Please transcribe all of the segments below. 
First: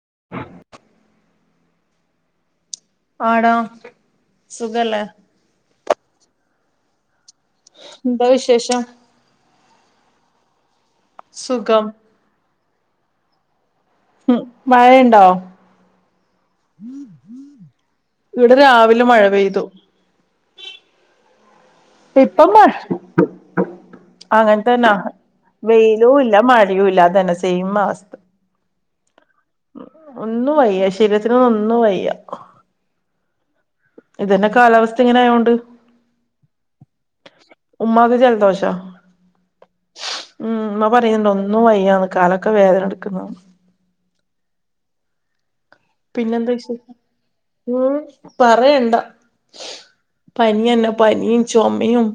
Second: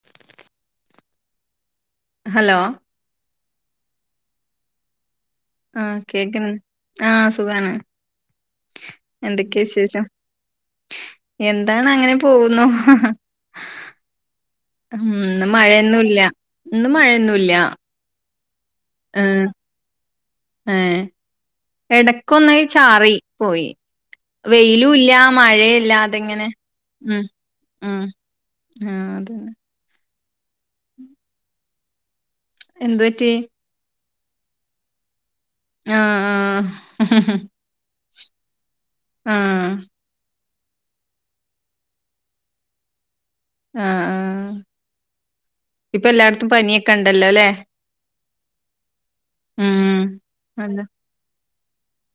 [unintelligible] Hello ആടം സുഖല്ലേ ആഹ കേക്ക ആഹ സുഖാണ് എന്താ വിശേഷം എന്തൊക്കെയാ വിശേഷം സുഖം എന്താണ് അങ്ങനെ പോകുന്നു ഉം മഴയുണ്ടോ ഉന്ന് മഴയൊന്നുമല്ല ഇന്ന് മഴയൊന്നുമല്ല അവിടെ രാവിലെ മഴ പെയ്തു ഇപ്പം എടക്കൊന്നായി മഴ ചാറി പോയി അങ്ങൻതന്നാ വെയിലും ഇല്ല മഴയില്ല വെയിലും ഇല്ല അതെങ്ങനെ മഴയും ഇല്ല ഉം അതന്നെ സെയിം ഉ ആഹ അതന്നെ ഒന്ന്ും വയ്യ ശരീരത്തിന ഒന്നും വയ്യ എന്ത് പറ്റി ഇതന്നെ കാലാവസ്ഥ ഇങ്ങനെയോണ്ട് ആ ആ ചന്തോഷോ ആഹ ഉം എന്ന പറയുന്നുണ്ട് ഒന്നും വയ്യാണ് കാലൊക്കെ വേദന എടുക്കുന്നതാണ് ആഹ ആ പിന്നെന്താ ഉ പറയണ്ടാ ഉം അതെ പനിയന്നെ പനിയും ചുമുമയും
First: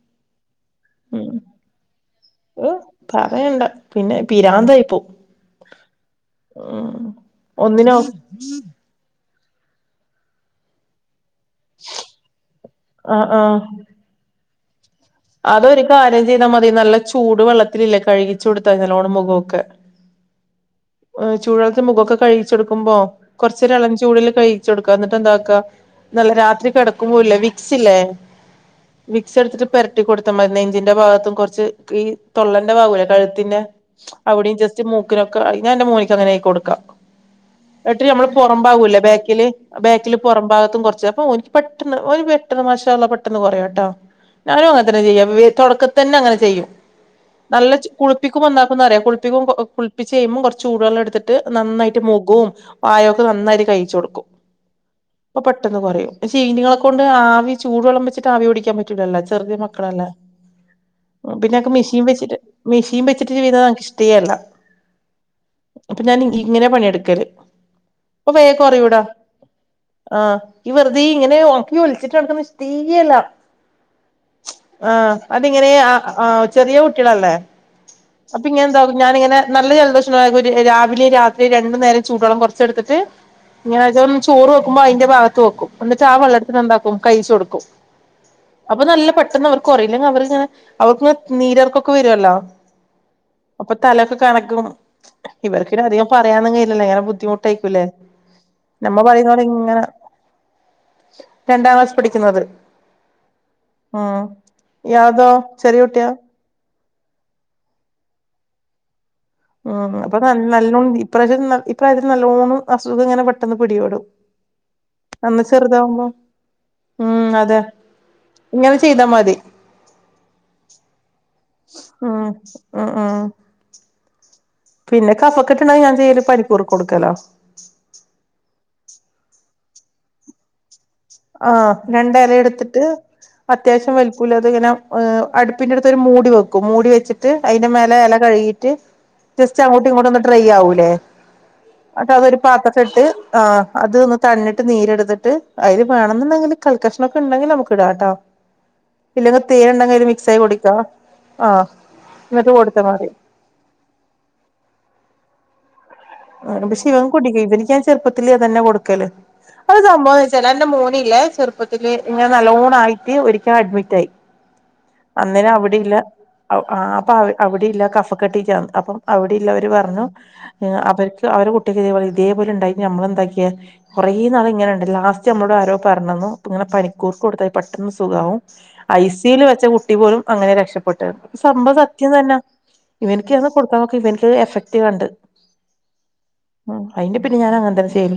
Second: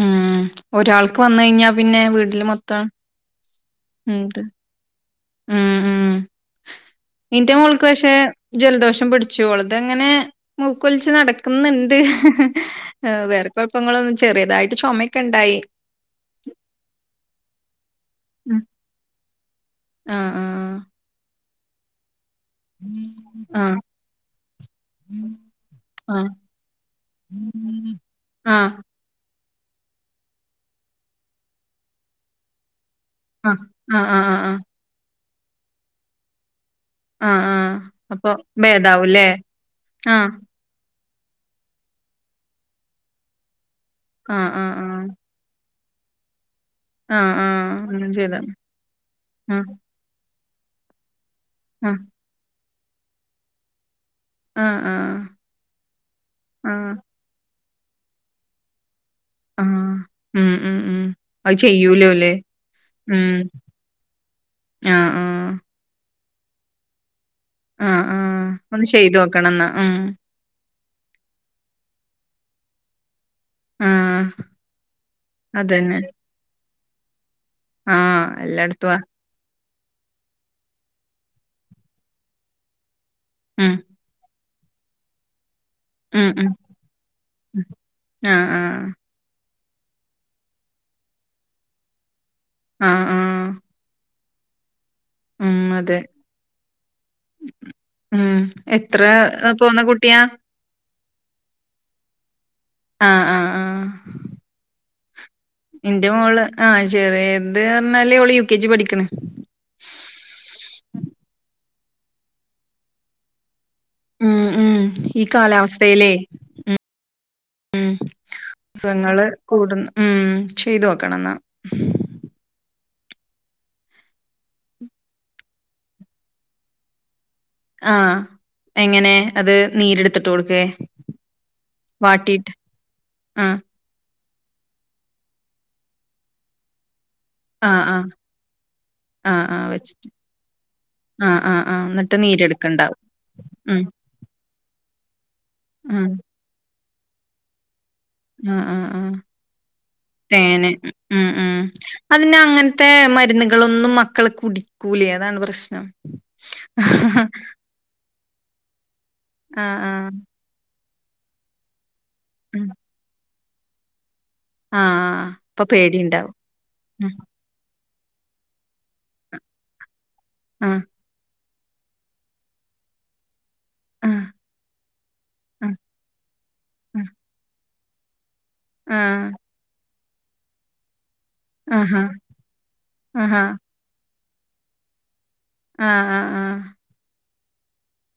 ഉം ഒരാൾക്ക് വന്ന കഴിഞ്ഞാ പിന്നെ വീട്ടില് ഉം മൊത്തം പറയണ്ട പിന്നെ ഉം ഇത് പിരാന്തുയ് പോകും ഉം ഉം നിന്റെ മോൾക്ക് ഒന്നിനോ പക്ഷെ ജലദോഷം പിടു കൊച്ചളത്ങ്ങനെ മൂക്കൊലിച്ച് നട ുന്നുണ്ട് ആഹ് വേറെ ആഹ് കുഴപ്പങ്ങളൊന്നും ചെറിയതായിട്ട് ചുമ അതൊരു കാര്യം ചെയ്താൽ മതി നല്ല ചൂട് വെള്ളത്തിലില്ലേ കഴുകി കൊടുത്താല്ലോണ് മുഖമൊക്കെ ആഹ ആഹ ആഹ ചൂെടുത്തിത്ത് മുഖമൊക്കെ കഴിച്ചെടുക്കുമ്പോ കൊറച്ചൊര ആഹ് ഇളം ചൂടുൽ കഴിച്ച കൊടുക്കുക എന്നിട്ട് എന്താക്കാ ആഹ് നല്ല രാത്രി കിടക്കുമ്പോ ഇല്ല വിക്സ് ഇല്ലേ വ കുറച്ചെടുത്തിട്ട് പരട്ടി കൊടുത്ത മതി നഞ്ചിന്റെ ഭാഗത്തും കുറച്ച് ഈ തൊള്ളൻന്റെ ഭാഗുലെ ആഹ് കഴുത്തിന്റെ ആഹ് ആഹ് അവിടെയും ആഹ് ജസ്റ്റ് മൂക്കിനൊക്കെ ഞാൻ എന്റെ മോനക്ക് അങ്ങനെ ആക്കി കൊടുക്കാ ആഹ് ആഹ് എന്നിട്ട് നമ്മള് അപ്പൊ പുറം ഭാകല്ലേ ഭേദാവൂല്ലേ ബാക്കില് ബാക്കില് ആഹ് പുറം ഭാഗത്തും കുറച്ച് അപ്പോൾ ഒനിക്ക് പെട്ടെന്ന് ഒരു പെട്ടെന്ന് മാഷാ അല്ലഹ് പെട്ടെന്ന് കുറേയോട്ടോ ആഹ് ആ ആ ചെയ്യ തുടക്ക തന്നെ അങ്ങനെ ചെയ്യും ആഹ് ആഹ് നല്ല അങ്ങനെ ചെയ്താ കുളിപ്പിക്കും മതി നന്നാക്കുന്ന അറിയ കുളിപ്പിക്കും ആഹ് കുളിപ്പി ചെയ്യുമ്പോം കുറച്ച് ചൂടുെള്ളാം എടുത്തിട്ട് നന്നായിട്ട് ആഹ് മുഖവും വായൊക്കെ നന്നായിട്ട് കഴിച്ച കൊടുക്കും ആഹ് ആഹ് അപ്പൊ പെട്ടെന്ന് കുറയും ആഹ് ശീനങ്ങളെക്കൊണ്ട് ആവി ചൂടു വള്ളം വച്ചിട്ട് ആവി പിടിക്കാൻ പറ്റൂലല്ലോ ചെറിയ ആഹ് മക്കളലെ ഉം ഉം ഉം അത് പിന്നെ എനിക്ക് മെഷീൻ ചെയ്യൂലോല്ലേ വെച്ചിട്ട് മെഷീൻ ഉം വെച്ചിട്ട് ചെയീ്താ ഇൻക്ക് ഇഷ്ടേ അല്ല ആഹ് ആഹ് അപ്പൊ ഞാൻ ഇങ്ങനെ പണിയെടുക്കല് ആഹ് അപ്പൊ ആഹ് വേഗം ഒന്ന് കുറയോടാ ചെയ്ത് നോക്കണം എന്നാ ഉം ആഹ ഈ വെറുതെ ഇങ്ങനെ ഓക്കി ഒലിച്ചിട്ട നടക്ക ഇഷ്ടീ അല്ല ആഹ ആഹ അതിങ്ങനെ ആ ചെറിയ കുട്ടികളല്ലേ ആഹ് അപ്പൊ ഇങ്ങനെ എല്ലായിടത്തും എന്തകും ആ ഞാനിങ്ങനെ നല്ല ജലദോഷ രാവിലെയും രാത്രി രണ്ടു നേരം ചൂടുെള്ളം കുറച്ചെടുത്തിട്ട് ഉം ഞന് അതോ ചോറ് വെക്കുമ്പോ അതിന്റെ ഭാഗത്ത് വെക്കും എന്നിട്ടാ ആ ഉം വെള്ളം ഉം എടുത്തിട്ട് എന്താക്കും കഴിച്ച കൊടുക്കും ആഹ് ആഹ് അപ്പൊ നല്ല പ കൊറയില്ലെങ്കിൽ അവരെ ഞാൻ അവർക്ക് നീരർക്കൊക്കെ വരുമല്ലോ ആഹ് ആഹ് അപ്പൊ തലക്കെ കണക്കും ഉം ഇവർക്കിടെ അതെ അധികം പറയാനൊന്ന കയില്ലല്ലേ ഇങ്ങനെ ബുദ്ധിമുട്ടായിക്കൂല്ലേ ഉം എത്ര പോന്ന കുട്ടിയാ രണ്ടാം ക്ലാസ് പഠിക്കുന്നത് ആഹ് ആഹ ആം ഇയാൾതോ ചെറിയ കുട്ടിയാ എന്റെ മോള് ആ ചെറിയ എത് പറഞ്ഞാല് അവള് യു കെ ജി പഠിക്കണ് ഉ അപ്പൊ നല്ലഇപ്രാവശ്യം ഇപ്രാവശ്യം നല്ലോണ് അസുഖം ഇങ്ങനെ പെട്ടെന്ന് പിടി പെടും ഉം ഉം ഈ അന്ന് ചെറുതാവുമ്പോ കാലാവസ്ഥയിലേ ഉം അതെ ഇങ്ങനെ ചെയ്താ അസുഖങ്ങൾ മതി കൂടും ഉ ചെയ്തു നോക്കണം ന്നാ ഉം ഉം ആ പിന്നെ കഫക്കെട്ട് ണ്ടായാൽ ഞാൻ ചെയ്യല് പനിക്കൂർ കൊടുക്കലാ ആ എങ്ങനെ അത് നീരെടുത്തിട്ട് കൊടുക്കേ ആഹ രണ്ട് ഇല വാട്ടിയിട്ട് എടുത്തിട്ട് ആഹ് അത്യാവശ്യം വല [unintelligible] ഇങ്ങനെ് അടുപ്പിന്റെറ അടുത്ത് ഒരു മൂടി വെക്കും മൂടി വെച്ചിട്ട് അതിന്റെ ആഹ് ആഹ് മേലെ ഇല കഴുകിട്ട് ആഹ് ജസ്റ്റ് ആഹ് അങ്ങോട്ട് ഇങ്ങോട്ട വെച്ചിട്ട് ഒന്ന് try ആവൂല്ലേ ah ah ah at എന്നിട്ട് അതൊരു പാത്രത്തി നീരെടുക്കണ്ടാവും. ഇട്ട് ആ് ഉം അത്ൊന്ന് തണിട്ട് നീരെടുത്ത് ട്ട് അതി ഉം വേണംുണ്ടെങ്കിൽ കൽകഷ്ണംൊക്കെ ഉണ്ടെങ്കിൽ നമുക്ക് ഇടാട്ടോ ആഹ ഉഹ ഉഹ ഇല്ലെങ്കിൽ തേനുണ്ടെങ്കിൽ അതില് മിക്സായി തനെ കുടിക്കാം ഉം ആ ഉം അതിെ എന്നിട്ട് കൊടുത്താ അങ്ങനത്തെ മതി മരുന്നുകളൊന്നും മക്കൾ കുടി കൂലി ഏതാണ് പ്രശ്നം പക്ഷെ ഇവൻ കുടിക്കും ഇവനക്ക് ഞാൻ ചെറുപ്പത്തി അ തന്നെ കൊടുക്കല് ആഹ് അത് ആഹ് സംഭവംന്ന് വെച്ചാ എ്റെ മൂ ല്ലേ ചെറുപ്പത്തില് ഞൻ ഉം നല്ലോണ്ണം ആയിട്ട് ഒരിക്കലൽ അഡ്മിറ്റ് ആയി ആഹ് അന്നേനെ അപ്പൊ അവിടെയില്ല പേടിണ്ടാവും ആപ്പ ഉം അവിടെയില്ല കഫ അപ്പ കെട്ടി അപ്പം അവിടെള്ളവർ പറഞ്ഞു ആഹ് അവരു കുട്ടിക്ക് ഇ ഇതേപലെ ഉണ്ടായി നമ്മളെന്താക്കിയാ കുറെേ ആഹ് നാൾ ഇങ്ങനുണ്ട് ലാസ്റ്റ് നമ്മളോട് ആരോ പറഞ്ഞു ഇങ്ങെ ആഹ് പിക്കൂർക്ക് കൊടുത്തൽ പെട്ടന്ന് സുഖാവവും ആഹ് ആഹ് ഐസിൽ വെച്ച കുട്ടി പോലും അങ്ങനെ രക്ഷപ്പെട്ടിണ്ട് സംഭവ ആഹാ സത്യം തന്നാ ആഹാ ഇവനക്ക്ന്ന് കൊടുത്താൻ നോക്ക ഇവനക്ക് എഫക്ട്ീവ കണ്ട് ആഹ ആഹ് ആഹ ഉം അയിന്റെ പിന്നെ ഞാൻ അങ്ങനെ തന്നെ ചെയ്യല്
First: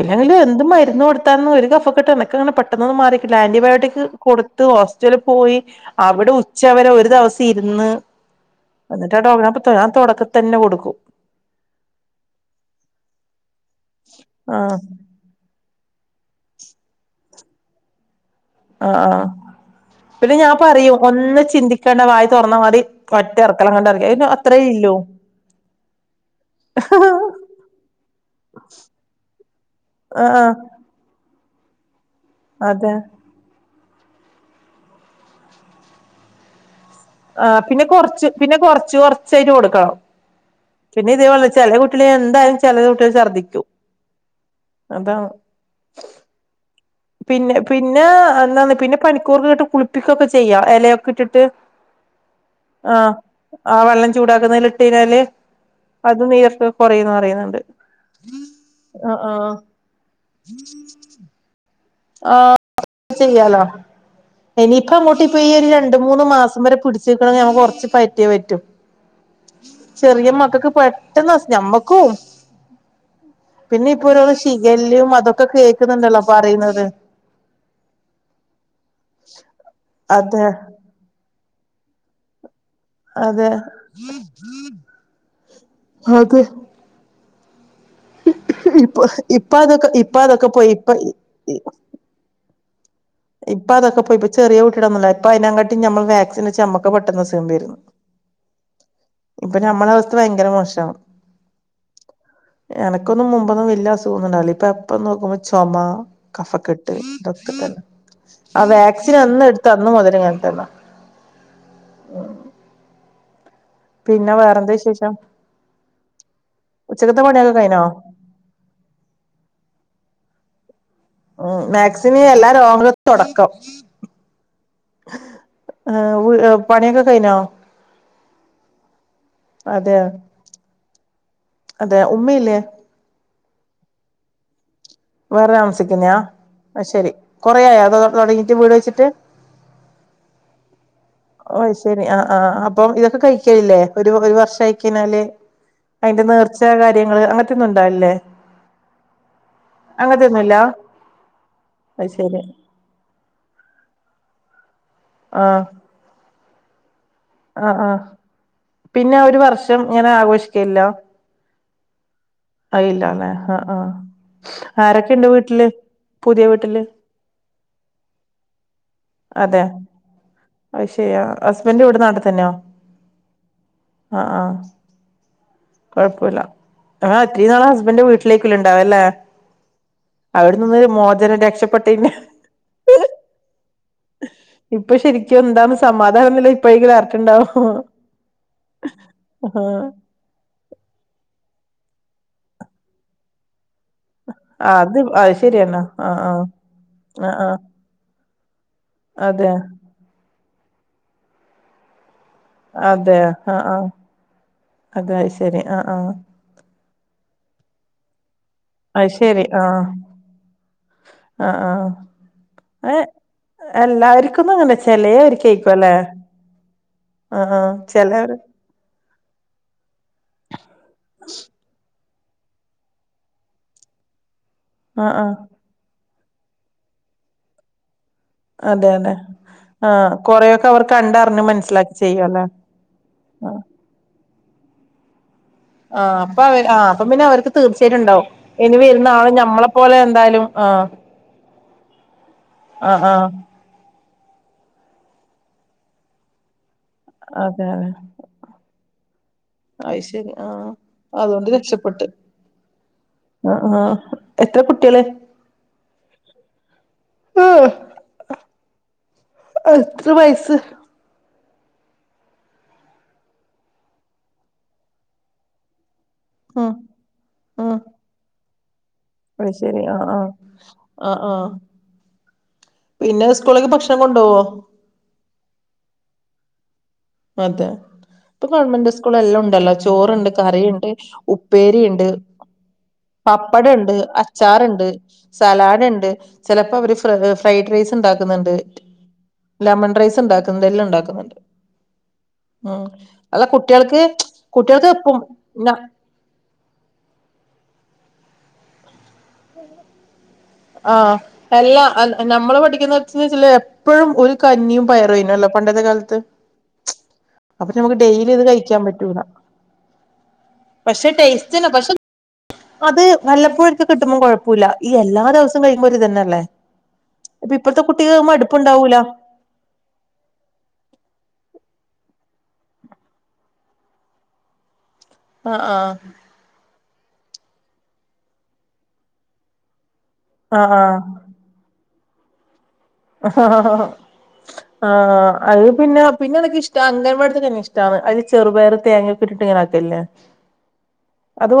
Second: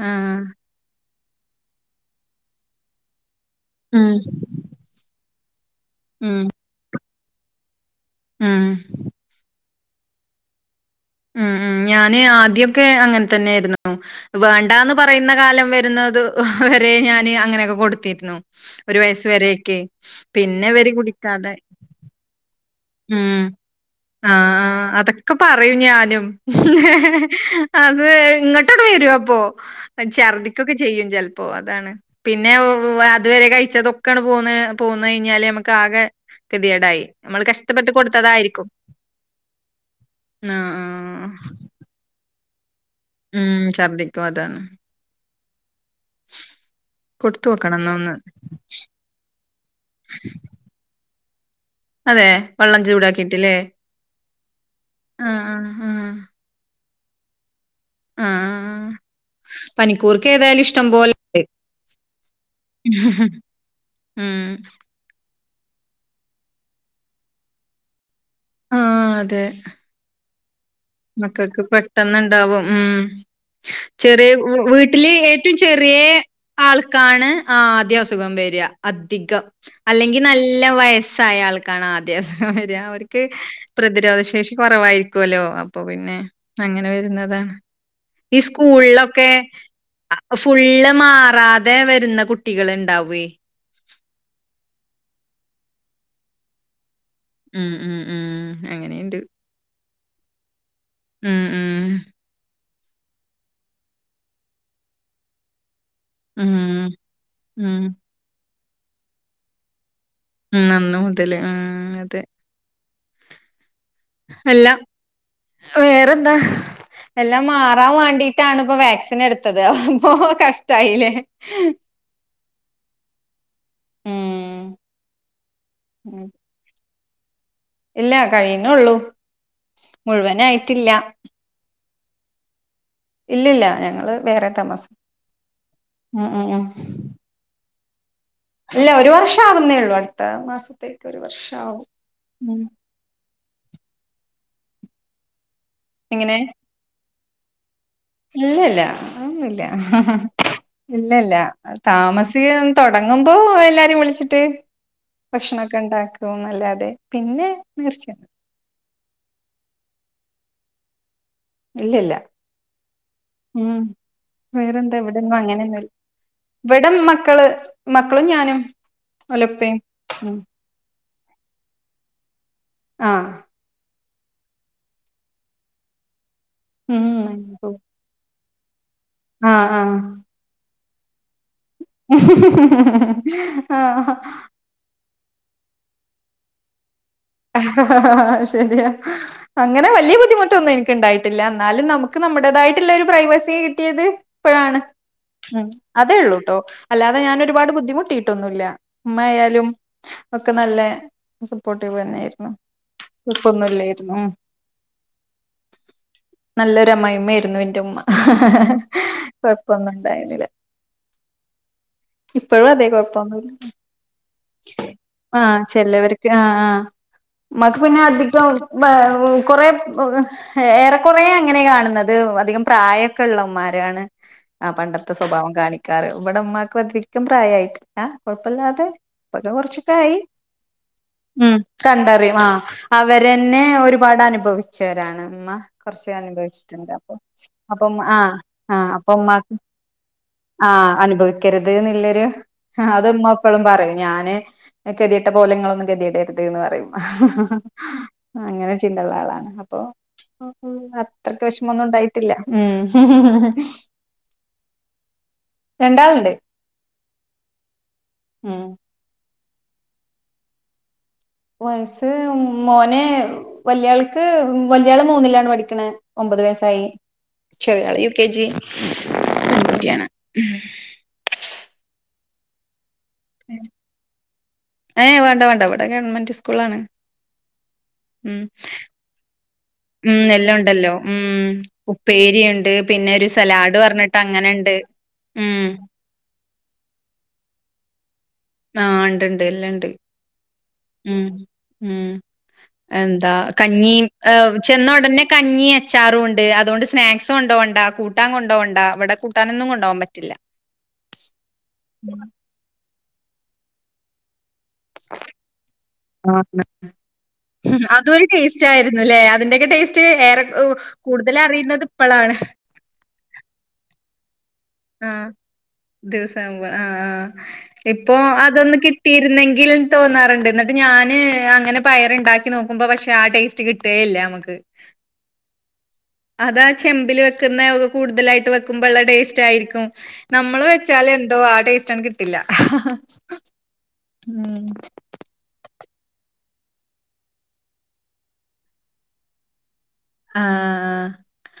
ഇല്ലെങ്കിലും ആഹ് എന്ത് മരുന്ന് കൊടുത്താലും ഒരു കഫക്കെട്ട് എനിക്കങ്ങനെ പെട്ടെന്ന് അങ്ങനെ മാറി ആന്റിബയോട്ടിക് ഉം കൊടുത്ത് ഹോസ്റ്റലിൽ പോയി അവിടെ ഉം ഉച്ചവരെ ഒരു ദിവസം ഇരുന്ന് ഉം എന്നിട്ട് [unintelligible] ഞാൻ തൊടക്ക തന്നെ കൊടുക്കും ഉം ഉം ഞാന് ആദ്യൊക്കെ അങ്ങനെ തന്നെയായിരുന്നു ആഹ് വേണ്ടാന്ന് പറയുന്ന കാലം വരെ ന്നത് വരെ ഞാന് അങ്ങനെയൊക്കെ കൊടുത്തിരുന്നു ആ ഒരു ആ വയസ്സ് വരെയൊക്കെ. പിന്നെ ഞാൻ ഇവര് പറയും ഒന്നും കുടിക്കാതെ ചിന്തിക്കേണ്ട വായി തുറന്ന മതി ഒറ്റ ഇറക്കലങ്ങ് ഇറക്കി അ അത്രയും ആ അതൊക്കെ പറയും ഞാനും അത് ഇങ്ങോട്ടോട് വരും അപ്പൊ ആഹ് ചർദിക്കൊക്കെ ചെയ്യും ചെൽപ്പോ അതാണ് പിന്നെ അതെ അതുവരെ കഴിച്ചതും ക്കണ് പോ പോന്ന് കഴിഞ്ഞാല് നമുക്ക് ആകെ ഗതികേടായി നമ്മള് ആ പിന്നെ കഷ്ടപ്പെട്ട് കൊറച്ച് പിന്നെ കൊടുത്തതായിരിക്കും. കൊറച്ച് കൊറച്ചായിട്ട് കൊടുക്കണം ആഹ് പിന്നെ ആഹ്. ഇതേപോലെ ചെല കുട്ടികൾ എന്തായാലും ചെല കുട്ടികൾ ഉം ചർദ്ദിക്കും ഛർദിക്കും അതാണ്. അതാണ് [unintelligible] കൊടുത്തു പിന്നെ നോക്കണം എന്നാ പിന്നെ ഒന്ന്. എന്താന്ന പിന്നെ പനിക്കൂർക്ക ഇട്ടിട്ട് കുളിപ്പിക്കൊക്കെ ചെയ്യാ ഇലയൊക്കെ ഇട്ടിട്ട് അതെ വെള്ളം ചൂടാക്കിട്ടില്ലേ ചൂടാക്കുന്നേല് ഇട്ട് കഴിഞ്ഞാല് അത് നീരർക്ക് കൊറയ്ന്ന് പറയുന്നുണ്ട് ആ ആഹ് ആഹ് പനിക്കൂർക്ക ഏതായാലും ഇഷ്ടം പോലെണ്ട് ആ ചെയ്യാലോ ഉം ഇനിപ്പ മൂട്ടി ഈ ഒരു രണ്ട് മൂന്ന് മാസം വരെ പിടിച്ചക്കണെങ്ക കുറച്ച് പറ്റും ചെറിയ മ മക്കക്ക് പെട്ടെന്നുണ്ടാവും ഉം പിന്നെ ഇപ്പൊ ചെറിയ ഓരോന്ന് വീട്ടില് ശിഖല്ലയും അതൊക്കെ ഏറ്റവും ചെറിയ കേൾക്കുന്നുണ്ടല്ലോ ആൾ പറയുന്നത് ക്കാണ് ആദ്യം ആസുഖം വര അധികം അല്ലെങ്കിൽ അതെ നല്ല വയസായ ആൾക്കാണ് ആദ്യം അസുഖം വര അവർക്ക് അതെ പ്രതിരോധ ശേഷി കുറവായിരിക്കൊലോ പിന്നെ അതെ അങ്ങനെ വരുന്നതാണ് ഈ ഇപ്പൊ സ്കൂളിലൊക്കെ ഇപ്പ അതൊക്കെ ഇപ്പ അതൊക്കെ പോയി ഫുള്ള് ഇപ്പ മാറാതെ വരുന്ന കുട്ടികൾ ഇണ്ടാവേ ഇപ്പൊ അതൊക്കെ പോയി ഇപ്പ ചെറിയ കുട്ടിടൊന്നല്ല ഇപ്പ അതിനെകാട്ടി ഞമ്മൾ വാക്സിൻ അടിച്ച നമ്മക്ക് പെട്ടെന്ന് അസുഖം ഉം വരുന്നു ഉം ഉം അങ്ങനെയുണ്ട്. ഇപ്പൊ ഞമ്മളെ അവസ്ഥ ഭയങ്കര മോശാണ് ഉം ഉം എനക്കൊന്നും മുമ്പൊന്നും വല്ല്യ അസുഖന്നുന്നുണ്ടാവില്ല ഇപ്പൊ എപ്പൊ നോക്കുമ്പോ ചൊമ ഉം കഫക്കെട്ട് ഇതൊക്കെ തന്നെ ഉം ആ വാക്സിൻ എന്ന് എടുത്തോ അന്ന് മുതൽ ഇങ്ങനത്തെന്ന ഉം അന്ന് മുതല് ഉം അതെ പിന്നെ വേറെ അല്ല എന്ത വിശേഷം വേറെന്താ ഉച്ചക്കത്തെ എല്ലാം പണിയൊക്കെ കഴിഞ്ഞോ മാറാൻ വാണ്ടിട്ടാണ് ഇപ്പൊ വാക്സിൻ എടുത്തത് അപ്പൊ കഷ് ഉം വാക്സിന് എല്ലാ രോഗങ്ങളും തൊടക്കം ഉം ആ പണിയൊക്കെ കൈനോ ഇല്ല കഴിയുനുള്ളൂ അതെയാ ട്ടില്ല അതെ ഉമ്മയില്ലേ ഇല്ലില്ല ഞങ്ങള് വേറെ താമസം വേറെ താമസിക്കുന്നയാ ഉം ശരി കൊറയായ അല്ല ഒരു വർഷം ആകുന്നേ ഉള്ളു അടുത്ത മാസത്തേക്ക് ഒരു ഓ വർഷാവും ശെരി ആ ആ ഉം അപ്പം ഇതൊക്കെ കഴിക്കലില്ലേ ഒരു ഒരു വർഷ ആയിക്കയ്ഞ്ഞാല് അതിന്റെ എങ്ങനെ നേർച്ച കാര്യങ്ങൾ അങ്ങനത്തെ ഒന്നും ഇല്ലല്ല അങ്ങനെ ഒന്നുല്ല അങ്ങനത്തെൊന്നുംല്ല ഇല്ല ഇല്ല അത് ശരി താമസി തൊടങ്ങുമ്പോ എല്ലാരേം വിളിച്ചിട്ട് ഭക്ഷണൊക്കെ ഉണ്ടാക്കും എന്നല്ലാതെ അ ആ പിന്നെ ഒരു വർഷം ഇങ്ങെനെ ആഘോഷിക്കല്ലോ ഇല്ലല്ല അയില്ലാല്ലെ ആ ആ ഉം വേറെന്താ ആരൊക്കെയുണ്ട് ഇവിടെന്നും വീട്ടില് അങ്ങനെന്ന പുതിയ വീട്ടില് ഇവിട മക്കള് മക്കളും ഞാനും ഒലപ്പേ ഉ ശ ഹസ്ബൻഡ് ഇവിടെ നാട്ടിതന്നെയോ ആ ആ ആ കൊഴപ്പുല്ല ആ ത്രരി നാള് ഉം ഹസ്ബൻഡ് വീട്ടിലിക്ക അല്ലേ ആഹ് അവിട്ന്ന് മോചനം രക്ഷപ്പെട്ടി നി ആഹ് ഇപ്പ ശരിക്കും എന്താണ് സമാധാനംന്ന്ല്ലേ ഇപ്പോഴ [unintelligible] ശരിയാ ആഹ് അങ്ങനെ വല്ല്യ ബുദ്ധിമുട്ടൊന്നും എനിക്ക് ണ്ടായിട്ടില്ല ന്നാലും നമുക്ക് നമ്മുേടെതായിട്ട്ള്ള ഒരു പ്രൈവസി ഇത് ഇപ്പഴാണ് അത് അത് ഉ ശരിയാണ് അതേ ആഹ് ആഹ് ള്ളൂട്ടോ അല്ലാതെ ആഹ് ആഹ് ഞാനോരുപാട് ബുദ്ധിമുട്ടി ട്ടൊന്നുല്ല അതെ മ്മയാലും ഒക്കെ നല്ല സപ്പോർട്ടീവ് തന്നെയ് ര് അതെ ആ ആ അതായ ശരി ആ ആ ന്റെ അമ്മായയമ്മായിരുന്നു എന്റെ [unintelligible] ഉമ്മ അത് ശരി ആഹ് കൊഴപ്പൊന്നും ഇണ്ടായിരുന്നില്ല ആഹ് ആ ഇപ്പഴും അതെ കൊയ്പ്പൊന്നുള്ള അങ്ങനെ ആഹ് ചെലയവർക്കായിരിക്കും അല്ലെ ചേലോർക് ആഹ് ആ ആഹ് ആഹ് ഇമ്മാക്ക് പിന്നെ ചെലവര് അധികം ബ് കൊറെ ഏറെകൊറേ അങ്ങനാ കാണുന്നത്. ത് അധികം പ്രായൊക്കെള്ളുമ്മാരാണ് അ പണ്ടത്തെ ആഹ് ആഹ് സ്വഭാവം കാണിക്കാറ്. ഇവിടുമ്മാക്കും അധികം പ്രായായിട്ടില്ല അ കൊഴപ്പില്ലാതെ അതെ അതെ ഇപ്പൊഴ് കൊറ്ച്ചൊക്കെ ആഹ് ആയി കൊറെയൊക്കെ അവർ കണ്ടറിഞ്ഞ് ഉം മനസ്സിലാക്കി ചെയ്യും കണ്ടറിം അല്ലെ ആ അവരെന്നെ ഒരുപാട് അനുഭവിച്ചവരാണ് ഇമ്മ കൊറ്ച് ആഹ് അപ്പൊ അവര് ആഹ് അനുഭവിച്ചിട്ട്ണ്ട് അപ്പൊ അപ്പം പിന്നെ അവർക്ക് അപ്പം തീർച്ചയായിട്ടും ആ ഉണ്ടാവും ആ ഇനി വരുന്ന അപ്പം ആള് ഉമാക്ക് ഞമ്മളെ പോലെ എന്തായാലും ആ ആഹ് അനുഭവി ക്കെരുത് ന്ന്ല്ലൊരു ആഹ് അത് മ്മ ആഹ് എപ്പളും പറയും ഞാന് കെതിഗെട്ട പോലങ്ങളൊന്നും ഗതിഗെടരുത് ന്തേയ്ന്ന് പറയും അതെ അതെ അങ്ങനെ ചിന്തള്ള ആളാണ് അപ്പൊ അത് ശരി ആഹ് അത്രക്ക് അതുകൊണ്ട് വെഷ്മൊന്നും രക്ഷപ്പെട്ട് ഉണ്ടായിട്ടില്ല ത്ര കുട്ട്യാള് രണ്ടാൾണ്ട് ആഹ് ഉം എത്ര വയസ്സ് വയസ്സ് മോന് വല്യാൾക്ക് വല്യാള് മൂന്നിലാണ് പഠിക്ക്ണ് ഒമ്പത് ഉം വയസ്സായി ചെറിയാള് യു കെ ജി അഹ് ശരി ആ പെൺകുട്ടിയാണ് ആഹ് ആ ആഹ് പിന്നെ സ്കൂള്ല് ഭക്ഷണം കൊണ്ടൊവോ ല്ല ഇവടെ ഗവൺമെന്റ് സ്കൂളാണ് അതോ ഉം പ്പ ഗവൺമെന്റ് സ്കൂള്ള് എല്ലം ണ്ടല്ലോ ഉം ചോറുണ്ട് എല്ലാം കറിണ്ട് ഉണ്ടല്ലോ ഉം ഉപ്പേരിണ്ട് ഉപ്പേരിയുണ്ട് പിന്നെ ഒരു സലാഡ് പപ്പടണ്ട് പറഞ്ഞിട്ട് അങ്ങനെണ്ട് അച്ചാറ്ണ്ട് ഉം സലാഡ്ണ്ട് ചെലപ്പവര് ഫ് ഫ്രൈഡ് റൈസ്ണ്ടാ ക്ക്ന്ന്ണ്ട് ആഹ് ഇണ്ട്ണ്ട് എല്ലാം ഇണ്ട് ലെമൺ റൈസ്ണ്ടാക്കും ഉം എല്ലംണ്ടാക്ക്ന്ന്ണ്ട് ഉം എന്താ കഞ്ഞീം ഹേ കുട്ടികൾക്ക് ചെന്ന ഇപ്പം ഉടനെ കഞ്ഞി ന അച്ചാറുംണ്ട് അതോണ്ട് സ്നാക്സുണ്ടോണ്ട കൂ ട്ടാൻ കൊണ്ടോണ്ട ഇവടെ കൂട്ടാനൊന്നും കൊണ്ടാവാൻ പറ്റില്ല ആഹ് എല്ലാ അ നമ്മള് പഠിക്കുന്നോട്ത് ചില എപ്പഴും ഒരു കഞ്ഞിയും പയറുയ്നല്ലോ പണ്ടത്തെ കാലത്ത് അപ്പൊ ഹും നമുക്ക് അതൊരു ഡെയിലി ഇത് ടേസ്റ്റ് കഴിക്കാൻ ആയിരുന്നുല്ലേ പറ്റൂല അതിന്റെക്കെ ടേസ്റ്റ് ഏറെ കൂ പക്ഷെ കൂടുതല ടേസ്റ്റ്ന്നെ റിയുന്നത് പക്ഷെ ഇപ്പളാണ് അത് വല്ലപ്പോഴൊക്കെ കിട്ടുമ്പോ കൊഴപ്പുല്ല ഈ എല്ലാ ദിവസവും കഴി ദിവസം ആവുമ്പോ ആഹ് ആഹ് ഇപ്പൊ കുട്ടികൾക്ക് അതൊന്ന് മടുപ്പുണ്ടാവൂല കിട്ടിയിരുന്നെങ്കിൽ തോന്നാറുണ്ട് എന്നിട്ട് ഞാന് അങ്ങനെ പയറ്ണ്ടാക്കി നോക്കുമ്പോ പക്ഷേ ആ ടേസ്റ്റ് കിട്ടേയില്ല നമ്മക്ക് ആഹ് ആഹ് അതാ ചെമ്പില് വെക്ക്ന്നെ ഒഹ് കൂടുതലായിട്ട് വെക്കുമ്പെള്ള ടേസ്റ്റായിരിക്കും. നമ്മള് ആഹ് ആഹ് വെച്ചാലെന്തോ ആ ടേസ്റ്റണ്ട് കിട്ടില്ല. ഉം ആഹ് അത് പിന്നെ പിന്നെനിക്കിഷ്ട്ടാ അംഗൻവാടിത്തെ കഞ്ഞി ഷ്ട്ടാണ് അയ്‌ല് ചെറുപയറ് തേങ്ങൊക്കെട്ട് ട്ട്ങ്ങനെ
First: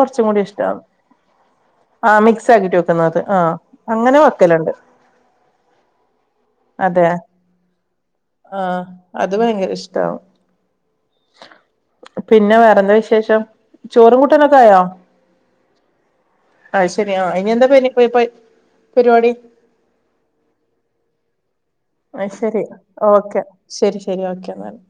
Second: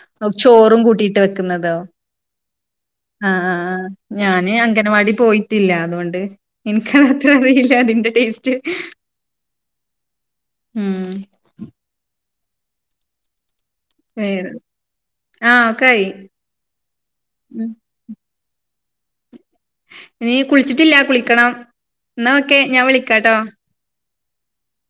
കുറച്ചും കൂടി ചോറും ഇഷ്ടാണ് കൂട്ടിട്ട് വെക്കുന്നതോ? ആഹ് മിക്സ് ആക്കിട്ട് വെക്കുന്നത് ആഹ് ആഹ് ആഹ് അങ്ങനെ ഞാന് വെക്കലുണ്ട് അങ്കനവാടി പോയിട്ടില്ല അതോണ്ട് അതെ ഇൻക്കതത്രറീല്ല അതിന്റെ ടേസ്റ്റ് ആഹ് അത് ഭയങ്കര ഇഷ്ടാവും ഉം പിന്നെ വേറെന്ത വിശേഷം? ചോറും വേറെ കൂട്ടനൊക്കായോ ആഹ് ഒക്കായി അയ് ശെരി ആഹ് ഉം ഇനിയെന്താപ്പയ്ന് [unintelligible] പരിവാടി ഇനി കുൾച്ചിട്ടില്ല കുളിക്കണം. അയ് എന്നാ ഓക്കെ ശെരി ഞാൻ വിളിക്കാട്ടോ ഓക്കെ ശെരി ശെരി ഓക്കെ ന്നാല്